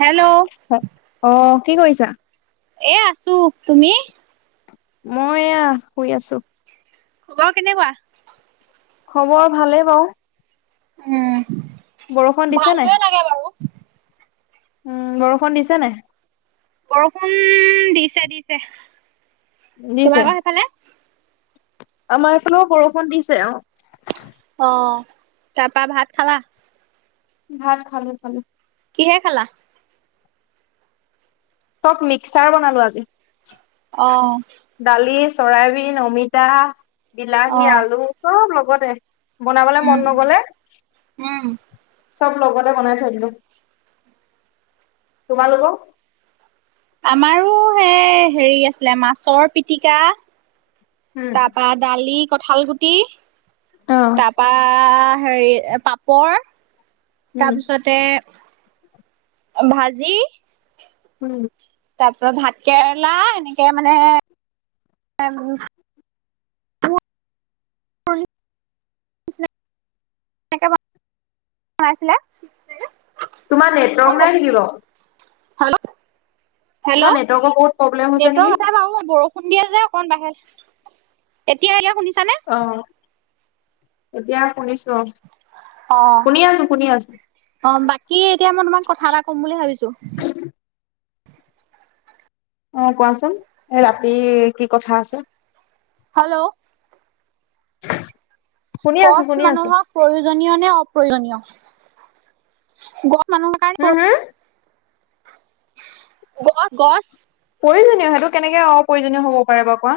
Hello হে, অ কি কৰিছা? এয়া আছো, তুমি? মই এয়া শুই আছো। খবৰ কেনেকুৱা? খবৰ ভালেই বাও। উম বৰষুণ দিছে নাই? ভালটোয়ে লাগে বাৰু। উম, বৰষুণ দিছে নাই? বৰষুণ দিছে দিছে। দিছে তোমালোকৰ সেইফালে? আমাৰ এইফালেও বৰষুণ দিছে অ। অ, তা পা ভাত খালা? ভাত খালো খালো। কিহে খালা? চব মিক্সাৰ বনালো আজি। অ। দালি, চৰাইবিন, অমিতা, অ বিলাহী, আলু চব লগতে। বনাবলে উম মন নগলে। উম। চব লগতে বনাই থৈ দিলো। তোমালোক? আমাৰো সে হেৰি আছিলে মাছৰ পিটিকা। উম তা পাত দালি, কঠাল গুটি। অ। পা হেৰি পাপৰ তা উম পিছত তে ভাজি। উম। তাৰপিছত ভাত কেৰেলা এনেকে মানে [unintelligible] এনেকে বনাইছিলে। তোমাৰ নেটৱৰ্ক নাই নিকি বাও? হেল্ল, হেল্ল' তোমাৰ নেটৱৰ্কৰ বহুত প্ৰব্লেম হৈছে নেকি নেটৱৰ্ক আছে বাৰু বৰষ- খুন্দিয়া যে অকণ বাহে, এতিয়া এয়া শুনিছানে? অ, এতিয়া শুনিছো অ। অ, শুনি আছো শুনি আছো অ বাকী এতিয়া মই তোমাক কথা এটা কম বুলি ভাবিছো। অ, কোৱাচোন এ ৰাতি কি কথা আছে? হেল্ল'। শুনি আছো গছ শুনি আছো মানুহক প্ৰয়োজনীয় নে অপ্ৰয়োজনীয়? গছ মানুহৰ কাৰণে হম প্ৰ হম গছ গছ প্ৰয়োজনীয়। সেইটো কেনেকে অপ্ৰয়োজনীয় হব পাৰে বা কোৱা?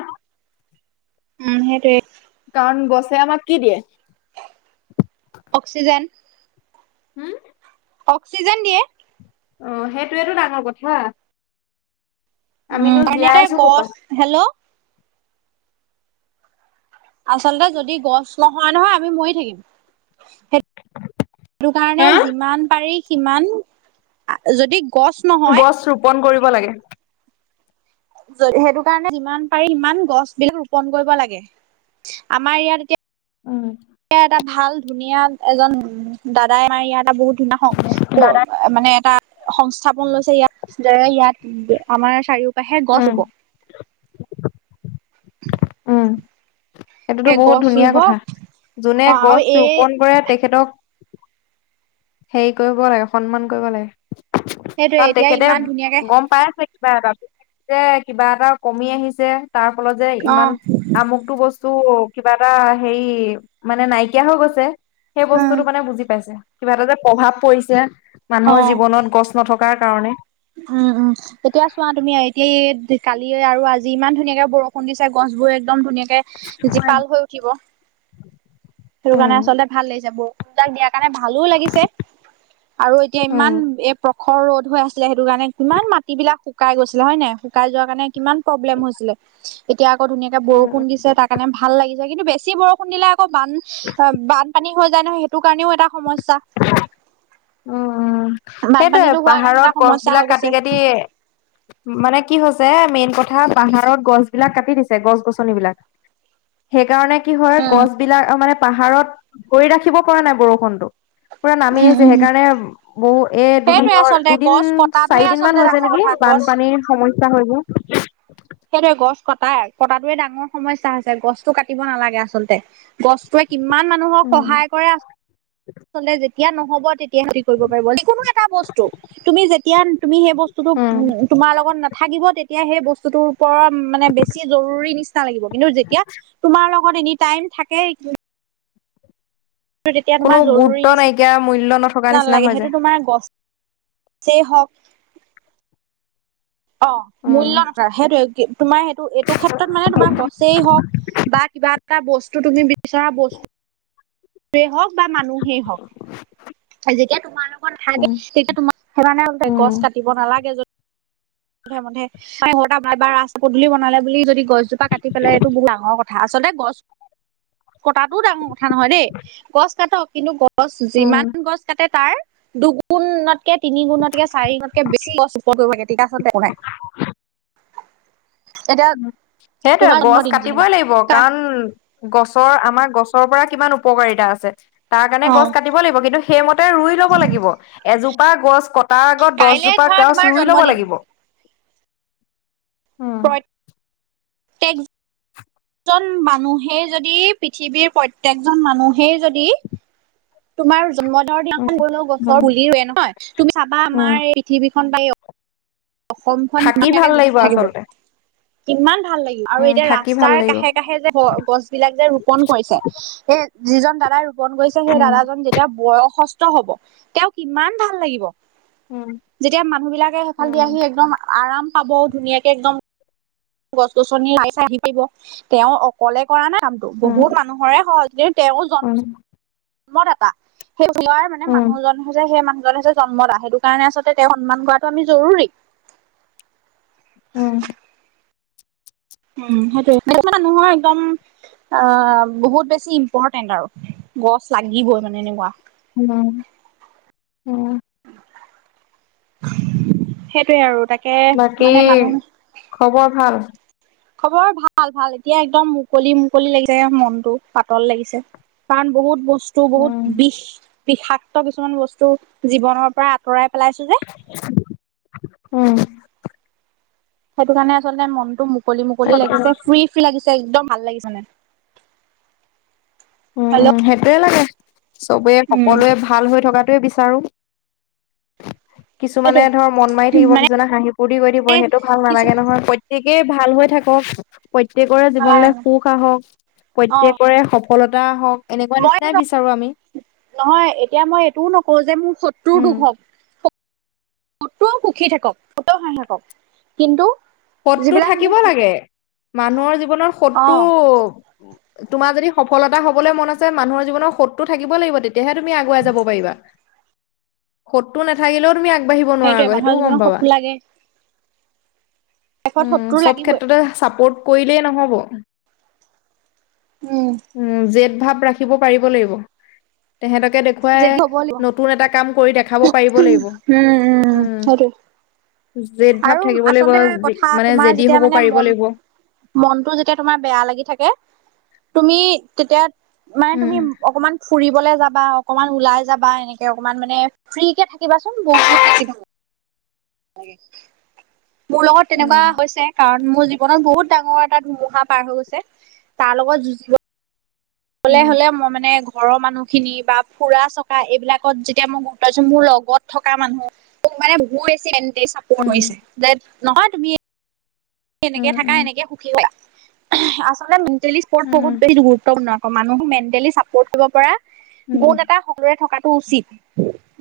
উম সেইটোৱে। কাৰণ গছে আমাক কি দিয়ে? অক্সিজেন। হম। অক্সিজেন দিয়ে। অ, সেইটোয়েতটো ডাঙৰ কথা। উম আমিনো জীয়াই হেনেকৈ আছো কপা গছ, হেল্ল'। আচলতে যদি গছ নহোৱা নহয়, আমি মৰি থাকিম। সেইটো কাৰণে হা যিমান পাৰি সিমান যদি গছ নহয় গছ ৰোপন কৰিব লাগে। সেইটো কাৰণে যিমান পাৰি সিমান গছ বিলাক ৰোপন কৰিব লাগে, আমাৰ ইয়াত এতিয়া উম। এ এটা ভাল ধুনীয়া এজন দাদাই আমাৰ ইয়াৰ এটা বহুত ধুনীয়া সং দাদা মানে এটা সংস্থাপন লৈছে ইয়াত যে ইয়াত আমাৰ চাৰিওপাশে গছ উম ৰুব। উম। এইটোতো সেই বহুত গছ ধুনীয়া ৰুব কথা, যোনে অ আৰু গছ এই ৰোপন কৰে তেখেতক হেৰি কৰিব লাগে সন্মান কৰিব লাগে। সেইটোয়ে কাৰণ এতিয়া তেখেতে ইমান ধুনীয়াকে গম পাই আছে। কিবা এটা যে কিবা এটা কমি আহিছে তাৰ ফলত যে অ ইমান আমুকটো বস্তু চো কিবা এটা হেৰি মানে নাইকিয়া হৈ গৈছে। সেই উম বস্তুতটো মানে বুজি পাইছে কিবা এটা যে প্ৰভাৱ পৰিছে। অ মানুহৰ জীৱনত গছ নথকাৰ কাৰণে উম, উম। তেতিয়া চোৱা তুমি এতিয়া কালি আৰু আজি ইমান ধুনীয়াকে বৰষুণ দিছা গছবোৰ একদম ধুনীয়াক জীপাল হৈ উঠিব। সেইটো কাৰণে উম আচলতে ভাল লাগিছে ব- তাক দিয়াৰ কাৰণে ভালো লাগিছে, আৰু এতিয়া উম ইমান এ প্ৰখৰ ৰ'দ হৈ আছে। এতিয়া সেইটো কাৰণে কিমান মাটি বিলাক শুকাই গৈছিলে হয় নাই, শুকাই যোৱা কাৰণে কিমান প্ৰব্লেম হৈছিলে। এতিয়া আকৌ ধুনীয়াকে উম বৰষুণ দিছে তাৰ কাৰণে ভাল লাগিছে কিন্তু বেছি বৰষুণ দিলে আকৌ বান বানপানী হৈ যায় নহয় সেইটো কাৰণেও এটা সমস্যা। উম উম। সেইটোৱে বানপানীতো হোৱাৰ কাৰণে এটা পাহাৰত গছ সমস্যা হৈ বিলাক গৈছে কাটি কাটি মানে কি হৈছে মেইন কথা পাহাৰত গছ বিলাক কাটি দিছে, গছ গছনিবিলাক- সেইকাৰণে কি হয় গছ বিলাক মানে পাহাৰত ধৰি ৰাখিব পৰা নাই বৰষুণটো। পুৰা নামি উম আহিছে উম সেইকাৰণে বহু এ সেইটোৱে দুদিনৰ আচলতে দুদিন গছ কটাটোৱে চাৰিদিন আচলতে মান হৈছে ডাঙৰ কথা নেকি গছ বানপানীৰ স [unintelligible] সেইবোৰ। সেইটোৱে গছ কটা কটাতোয়ে ডাঙৰ সমস্যা হৈছে। গছটো কাটিব নালাগে আচলতে গছটোৱে কিমান মানুহক উম সহায় কৰে আচলতে যেতিয়া নহব তেতিয়া সেতি কৰিব পাৰিব যিকোনো এটা বস্তু তুমি যেতিয়া তুমি সেই বস্তুটো উম তোমাৰ লগত না থাকিব তেতিয়া সেই বস্তুটোৰ ওপৰত মানে বেছি জৰুৰী নিচিনা লাগিব, কিন্তু যেতিয়া তোমাৰ লগত এনিটাইম থাকেই। কোনো তোমাৰ জৰুৰী গুৰুত্ব নিচিনা নাইকিয়া মূল্য নথকা নিচিনা নালাগে হৈ সেইটো যায় তোমাৰ গছতে হওঁক অ, উম মূল্য নাযায় সেইটোৱে কি? তোমাৰ সেইটো এইটো ক্ষেত্ৰত মানে তোমাৰ গছেই হওঁক বা কিবা এটা বস্তু তুমি বিচৰা বস্তু হওঁক বা মানুহেই হওঁক যেতিয়া তোমাৰ লগত থাকে উম তেতিয়া তোমাৰ সেইটো কাৰণে উম গছ কাটিব নালাগে যদি জধে-মধে বা ৰাস্তা পদূলি বনালে বুলি যদি গছজোপা কাটি পেলাই এইটো বহুত ডাঙৰ কথা। আচলতে গছ কটাটো ডাঙৰ কথা নহয় দেই, গছ কাটক কিন্তু গছ গছ উম যিমান গছ কাটে তাৰ দুগুণতকে, তিনি গুণতকে, চাৰি গুণতকে বেছি গছ ৰোপণ কৰিব লাগে তেতিয়া আচলতে একো নাই এতিয়া সেইটোয়ে তোমাৰ গছ জন্মদিন যেনিবা কাটিবই লাগিব কাই কাৰণ গছৰ আমাৰ গছৰ পৰা কিমান উপকাৰিতা আছে তাৰ কাৰণে অ গছ কাটি কাটিব লাগিব কিন্তু সেইমতে ৰুই ল'ব লাগিব এজোপা গছ ক তাৰ আগত কাইলে দহজোপা ধৰা গছ তোমাৰ ৰুই ল'ব জন্মদিন লাগিব। উম প্ৰত্যেক প্ৰত্যেক জন মানুহেই যদি পৃথিৱীৰ প্ৰত্যকজন মানুহেই যদি তোমাৰ জন্মদিনৰ উম দিনাখন গ'লেও উম গছৰ পুলি ৰুৱে নহয় তুমি চাবা উম আমাৰ এই পৃথিৱীখন বা অসমখন থাকি মানে ভাল লাগিব [unintelligible] থাকিব। আচলতে কিমান ভাল লাগিব আৰু উম এতিয়া থাকি ভাল ৰাস্তাৰ লাগিব কাষে- কাষে যে গছ বিলাক যে ৰোপন কৰিছে যিজন দাদাই ৰোপন কৰিছে সেই উম দাদাজন যেতিয়া বয়সস্থ হ'ব তেওঁ কিমান ভাল লাগিব উম যেতিয়া মানুহ বিলাকে উম সেইফালে দি আহি একদম আৰাম পাব ধুনীয়াকে একদম। গছ-গছনি লাই - চাই আহিব তেওঁ মোলে কৰা নাই কামটো উম বহুত মানুহৰে সহজ কিন্তু তেওঁৰ উম জন্মদাতা। সেই হোৱাৰ মানে উম মানুহজন হৈছে সেই মানুহজনে হৈছে জন্মদা, সেইটো কাৰণে আচলতে তেওঁ সন্মান কৰাটো আমি জৰুৰী। উম। উম, সেইটোয়ে [unintelligible] একদম। অ, বহুত বেছি ইম্পৰ্টেণ্ট আৰু গছ লাগিবই মানে এনেকুৱা উম, উম। সেইটোয়ে আৰু তা বাকি খবৰ ভাল? খবৰ ভাল, ভাল এতিয়া একদম মুকলি, মুকলি লাগিছে মনটো পাতল লাগিছে। পাম বহুত বস্তু বস্তু বহুত উম বিষ বিষাক্ত কিছুমান বস্তু জীৱনৰ পৰা আঁতৰাই পেলাইছো যে উম। সেইটো কাৰণে আচলতে মনটো মুকলি মুকলি তাকে লাগিছে ফ্ৰী, ফ্ৰী লাগিছে একদম ভাল লাগিছে মানে উম, হেল্ল' উম সেইটোয়ে লাগে চবে উম সকলোৱে ভাল হৈ থকাটোৱে বিচাৰো। কিছুমানে সেইটোৱে ধৰ মন মাৰি থাকিব। মানে কিছুমানে হাঁহি, ফুৰ্তি কৰি থাকিব সেইটো ভাল নালাগে কিছুমান নহয় প্ৰতে প্ৰত্যেকেই ভাল হৈ থাকক, প্ৰত্যেকৰে জীৱনলৈ সুখ আহক, অ প্ৰত্যেকৰে সফলতা হওঁক এনেকুৱা মই নিচিনাই বিচাৰো আমি। নহয় এতিয়া মই এইটোও নকও যে মোৰ শত্ৰুৰ উম দুখ হওঁক শত শত্ৰুও সুখী থাকক, সিহঁতেও হাঁহি থাকক কিন্তু শত্ৰু যিবিলাক থাকিব মোৰ লাগে। মানুহৰ জীৱনত অ শত্ৰু তোমাৰ যদি সফলতা হ'বলে মন আছে মানুহৰ জীৱনত শত্ৰু থাকিব লাগিব। তেতিয়াহে তুমি আগুৱাই যাব পাৰিবা। শত্ৰু নাথাকিলেও তুমি আগবাঢ়িব নোৱাৰা সেইটোৱে আকৌ মানুহৰ সেইটোও জীৱনত গম পাবা। শত্ৰু লাগে শেষত উম, শত্ৰু চব লাগিবই ক্ষেত্ৰতে চাপৰ্ট কৰিলেই নহ'ব। উম। উম, জেদ ভাৱ ৰাখিব পাৰিব লাগিব তেহঁতকে দেখুৱাই যদি হ'ব লাগিব দেখুৱাই নতুন এটা কাম কৰি দেখাব পাৰিব লাগিব উম। জেদ ভাৱ আৰু থাকিব লাগিব আচলতে জি কথা মানে তোমাৰ জেদি যেতিয়া হ'ব মানে পাৰিব মন লাগিব। মনটো যেতিয়া তোমাৰ বেয়া লাগি থাকে, তুমি তেতিয়া মানে তুমি উম অকমান ফুৰিবলে যাবা, অকমান ওলাই যাবা এনেকে অকমান মানে ফ্ৰীকে থাকিবাচোন বহুত বেছি ভাল মোৰ লগত তেনেকুৱা উম হৈছে কাৰণ মোৰ যি জীৱনত বহুত ডাঙৰ এটা ধুমুহা পাৰ হৈ গৈছে। তাৰ লগত যুঁজি উম বলে হ'লে মই মানে ঘৰৰ মানুহ খিনি বা ফুৰা-চকা এইবিলাকত যেতিয়া মই গুৰুত্ব [unintelligible] মোৰ লগত থকা মানুহ মোক মানে বহু বেছি [unintelligible] চাপৰ্ট উম কৰিছে যে নহয় তুমি এনেকে উম থাকা, উম এনেকে সুখী হোৱা। আচলতে মেণ্টেলি চাপৰ্ট বহুত উম বেছি গুৰুত্বপূৰ্ণ। মানুহক মেণ্টেলি চাপৰ্ট কৰিব পৰা উম গুণ এটা সকলৰে থকাটো উচিত।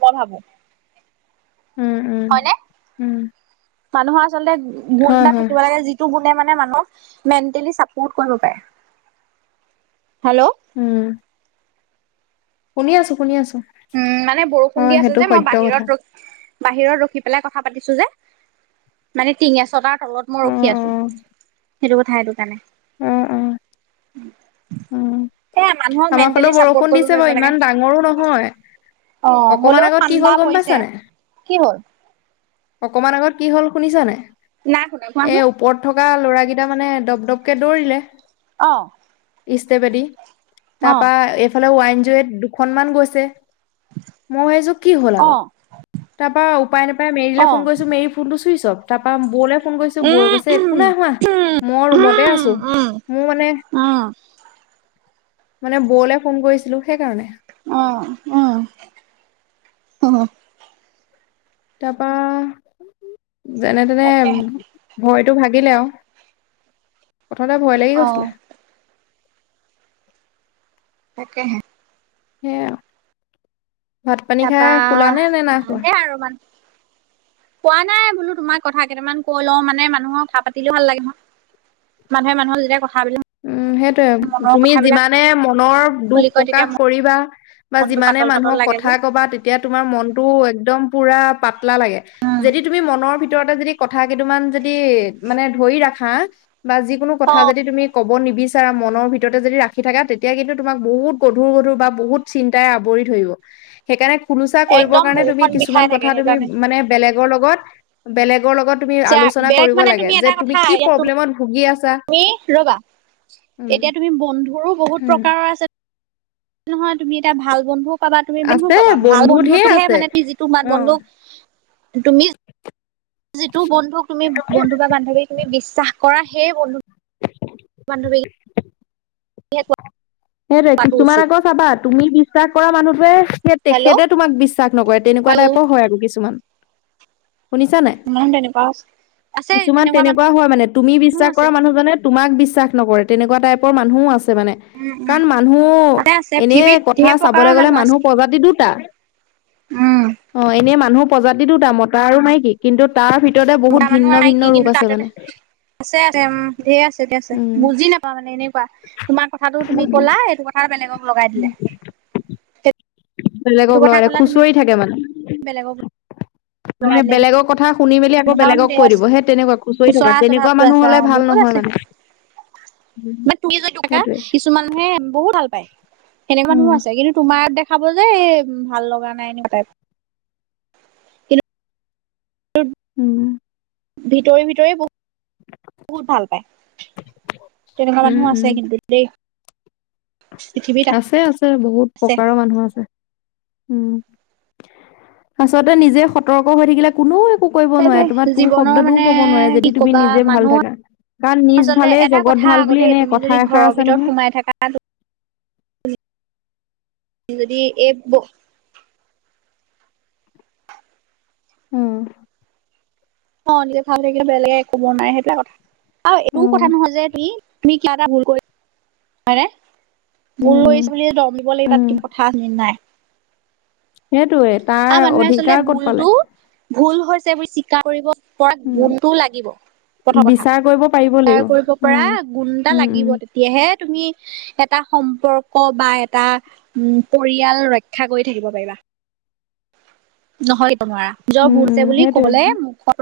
মই ভাবো। উম, উম। হয়নে উম। মানুহৰ আচলতে গুণ হয় এটা হয় থাকিব লাগে যি টো গুণে মানে মানুহক মেনটেলী চাপৰ্ট কৰিব পাৰে। হেল্ল উম। শুনি আছো, শুনি আছো। উম, মানে বৰষুণ হয় দি আছে সেইটো যে মই সত্য কথা বাহিৰত ৰখ বাহিৰত ৰখি পেলাই কথা পাতিছো যে। মানে টিঙা এচটাৰ তলত মই অ ৰখি অ আছো। সেইটো কথা সেইটো কাৰণে। উম, উম। [inaudible] উম, সেয়া মানুহক আমাৰ মেণ্টেলি ফালেও চাপৰ্ট বৰষুণ কৰিব দিছে পাৰিব বাৰু লাগে ইমান ডাঙৰো নহয়। অ হ'লেও অকমান আগত কি ঠাণ্ডা হ'ল গম পৰিছে পাইছানে? কি হ'ল অকমান আগত কি হ'ল শুনিছা নাই? নাই শুনা, কোৱাচোন। ওপৰত থকা ল'ৰাকেইটা মানে দপ দপকে দৌৰিলে অ। ইষ্টেপেদী। অ তাপা এইফালে ৱাইন জীঅ এইট দুখনমান গৈছে। মই ভাবিছো কি হ'ল অ আকৌ। তা পা উপায় নাপায় মেৰিলে অ ফোন কৰিছো, মেৰি ফোনটো চুইছ অফ। তা পা বৌলে ফোন কৰিছো বৌয়ে উম কৈছে একো উম নাই হোৱা, মই ৰুমতে উম আছো। উম মোৰ মানে উম মানে বৌলে ফোন কৰিছিলো সেইকাৰণে। অ, অ, অহ। তা পা যেনে তেনে তাকেহে ভয়টো ভাগিলে আও। প্ৰথমতে ভয় লাগি অ গৈছিলে। তাকেহে। সেয়া আও। ভাত-পানী খাই তাৰপা শুলা নে, নে নাই শুৱা? সেয়া আৰু মান কোৱা নাই বোলো তোমাক কথা কেইটামান কৈ লও, মানে মানুহক কথা পাতিলেও ভাল লাগে নহয়। মানুহে মানুহৰ যেতিয়া কথাবিলাক উম, সেইটোৱে। মনৰ তুমি কথাবিলাক যিমানে মনৰ দুখ খুলি কয় প্ৰকাশ তেতিয়া কৰিবা বা মনটো যিমানে পাতল পাতল মানুহক লাগে যে কথা কবা তেতিয়া তোমাৰ মনটো একদম পোৰা পাতলা লাগে। যদি তুমি মনৰ ভিতৰত ভিতৰতে যদি কথা কদুমান যদি মানে ধৰি ৰাখা বা যিকোনো অ কথা যদি তুমি ক'ব নিবিচাৰা মনৰ ভিতৰতে যদি ৰাখি থাকা তেতিয়া কিন্তু তোমাক বহুত গধুৰ - গধুৰ বা বহুত চিন্তাই আৱৰি ধৰিব। সেইকাৰণে খোলোচা কৰিবৰ একদম কাৰণে তুমি বুকুখন কিছুমান বিষাই কথা থাকে তুমি সেইকাৰণে মানে বেলেগৰ লগত-বেলেগৰ লগত তুমি চা আলোচনা বেলেগ কৰিব মানে লাগে যে এটা তুমি কথা কি ইয়াত প্ৰব্লেমত ভুগি আছা। তুমি ৰ'বা। উম, এতিয়া তুমি বন্ধুৰো বহুত উম। প্ৰকাৰৰ আছে। নহয় তুমি এটা ভাল বন্ধুক পাবা তুমি ম আছে পাবা ভাল বন্ধু ঢেৰ বন্ধটোহে আছে। মানে ত যিটো মান অ'। বন্ধু তুমি যিটো বন্ধুক তুমি বন্ধু বা বান্ধৱীক তুমি বিশ্বাস কৰা। সেই বন্ধু-বান্ধৱী [inaudible] সেইটোৱে পোৱাটো কিছুমান উচিত আকৌ চাবা তুমি বিশ্বাস কৰা মানুহটোৱে হেল্ল' তেখেতে তোমাক বিশ্বাস নকৰে তেনেকুৱা হেল্ল' টাইপৰ হয় আৰু কিছুমান, শুনিছা নাই? ইমান তেনেকুৱা কিছুমান তেনেকুৱা হয় মানে তুমি মানুহ বিশ্বাস আছে কৰা মানুহজনে তোমাক বিশ্বাস নকৰে তেনেকুৱা টাইপৰ মানুহও আছে মানে। উম উম কাৰণ মানুহ আছে আছে এনে পৃথিৱীত ঢেৰ কথা প্ৰকাৰৰ চাবলৈ গলে আছে মানুহ প্ৰজাতি দুটা, উম। অ, এনেই মানুহ প্ৰজাতি দুটা মতা আৰু মাইকী। কিন্তু তাৰ ভিতৰতে বহুত ভিন্ন - ভিন্ন ৰূপ আছে মানে। আছে-আছে উম, ধেৰ আছে-ধেৰ আছে উম, বুজি নাপাও মানে এনেকুৱা। তোমাৰ কথাটো তুমি কলা এইটো কথা বেলেগক লগাই দিলে। সেইটো বেলেগক কথা লগাই ক'লা তুমি খুচৰি থাকে মানে বেলেগক ম লগাই দিলে বেলেগক কথা শুনি মেলি আকৌ তেনেকুৱা মানে বেলেগক ঢেৰ কৈ দিব। আছে সে তেনেকুৱা খুচৰি খুচৰা থাকা। তেনেকুৱা মানুহ হ'লে ভাল নহয় মানে। উম [unintelligible] সেইটোৱে কিছু মানুহে বহুত ভাল পায়। সেনেকুৱা মানুহ উম আছে কিন্তু তোমাৰ দেখ কথাবোৰ যে এ ভাল লগা নাই এনেকুৱা টাইপ। কিন্তু উম। ভিতৰি-ভিতৰি বহু, বহুত ভাল পায়। তেনেকুৱা উম মানুহ উম আছে কিন্তু। দেই [unintelligible] পৃথিৱীত আছে, আছে। বহুত আছে প্ৰকাৰৰ মানুহ আছে। উম। আচলতে নিজে সতৰ্ক হৈ থাকিলে কোনেও একো কৰিব সেইটোৱে নোৱাৰে তোমাৰ তোৰ জীৱনৰ শব্দটোও মানে কব নোৱাৰে কি যদি তুমি কবা নিজে ভাল মানুহ থাকা। বা নিজ আচলতে ভালে এটা জগত কথা ভাল আকৌ বুলি দেই এনে তুমি যদি কথা ঘৰৰ এষাৰ আছে ভিতৰত নহয়। সোমাই থাকা যদি এই ব উম। অ, নিজে ভাল থাকিলে বেলেগে কব নোৱাৰে সেইবিলাক কথা আৰু এইটোও কথা উম নহয় যে তুমি তুম কিয় এটা ভুল কৰি হয়নে উম ভুল উম কৰিচিলি বুলি দম দিব লাগিব তাত উম কি কথা আছে নেকি নাই। সেইটোৱে আৰু তাৰ মানুহে আচলতে অধিকাৰ ক'ত ভুলটো পালে। ভুল হৈছে বুলি স্বীকাৰ কৰিব পৰা উম গুণটোও লাগিব। প্ৰথম কথা বিচাৰ কৰিব পাৰিব স্বীকাৰ লাগিব কৰিব পৰা উম গুন এটা উম লাগিব উম তেতিয়াহে তুমি এটা সম্পৰ্ক বা এটা উম, পৰিয়াল ৰক্ষা কৰি থাকিব পাৰিবা নহলে নোৱাৰা। জ্বৰ উম উম বুৰছে বুলি সেইটোৱে কবলৈ মুখৰ পৰা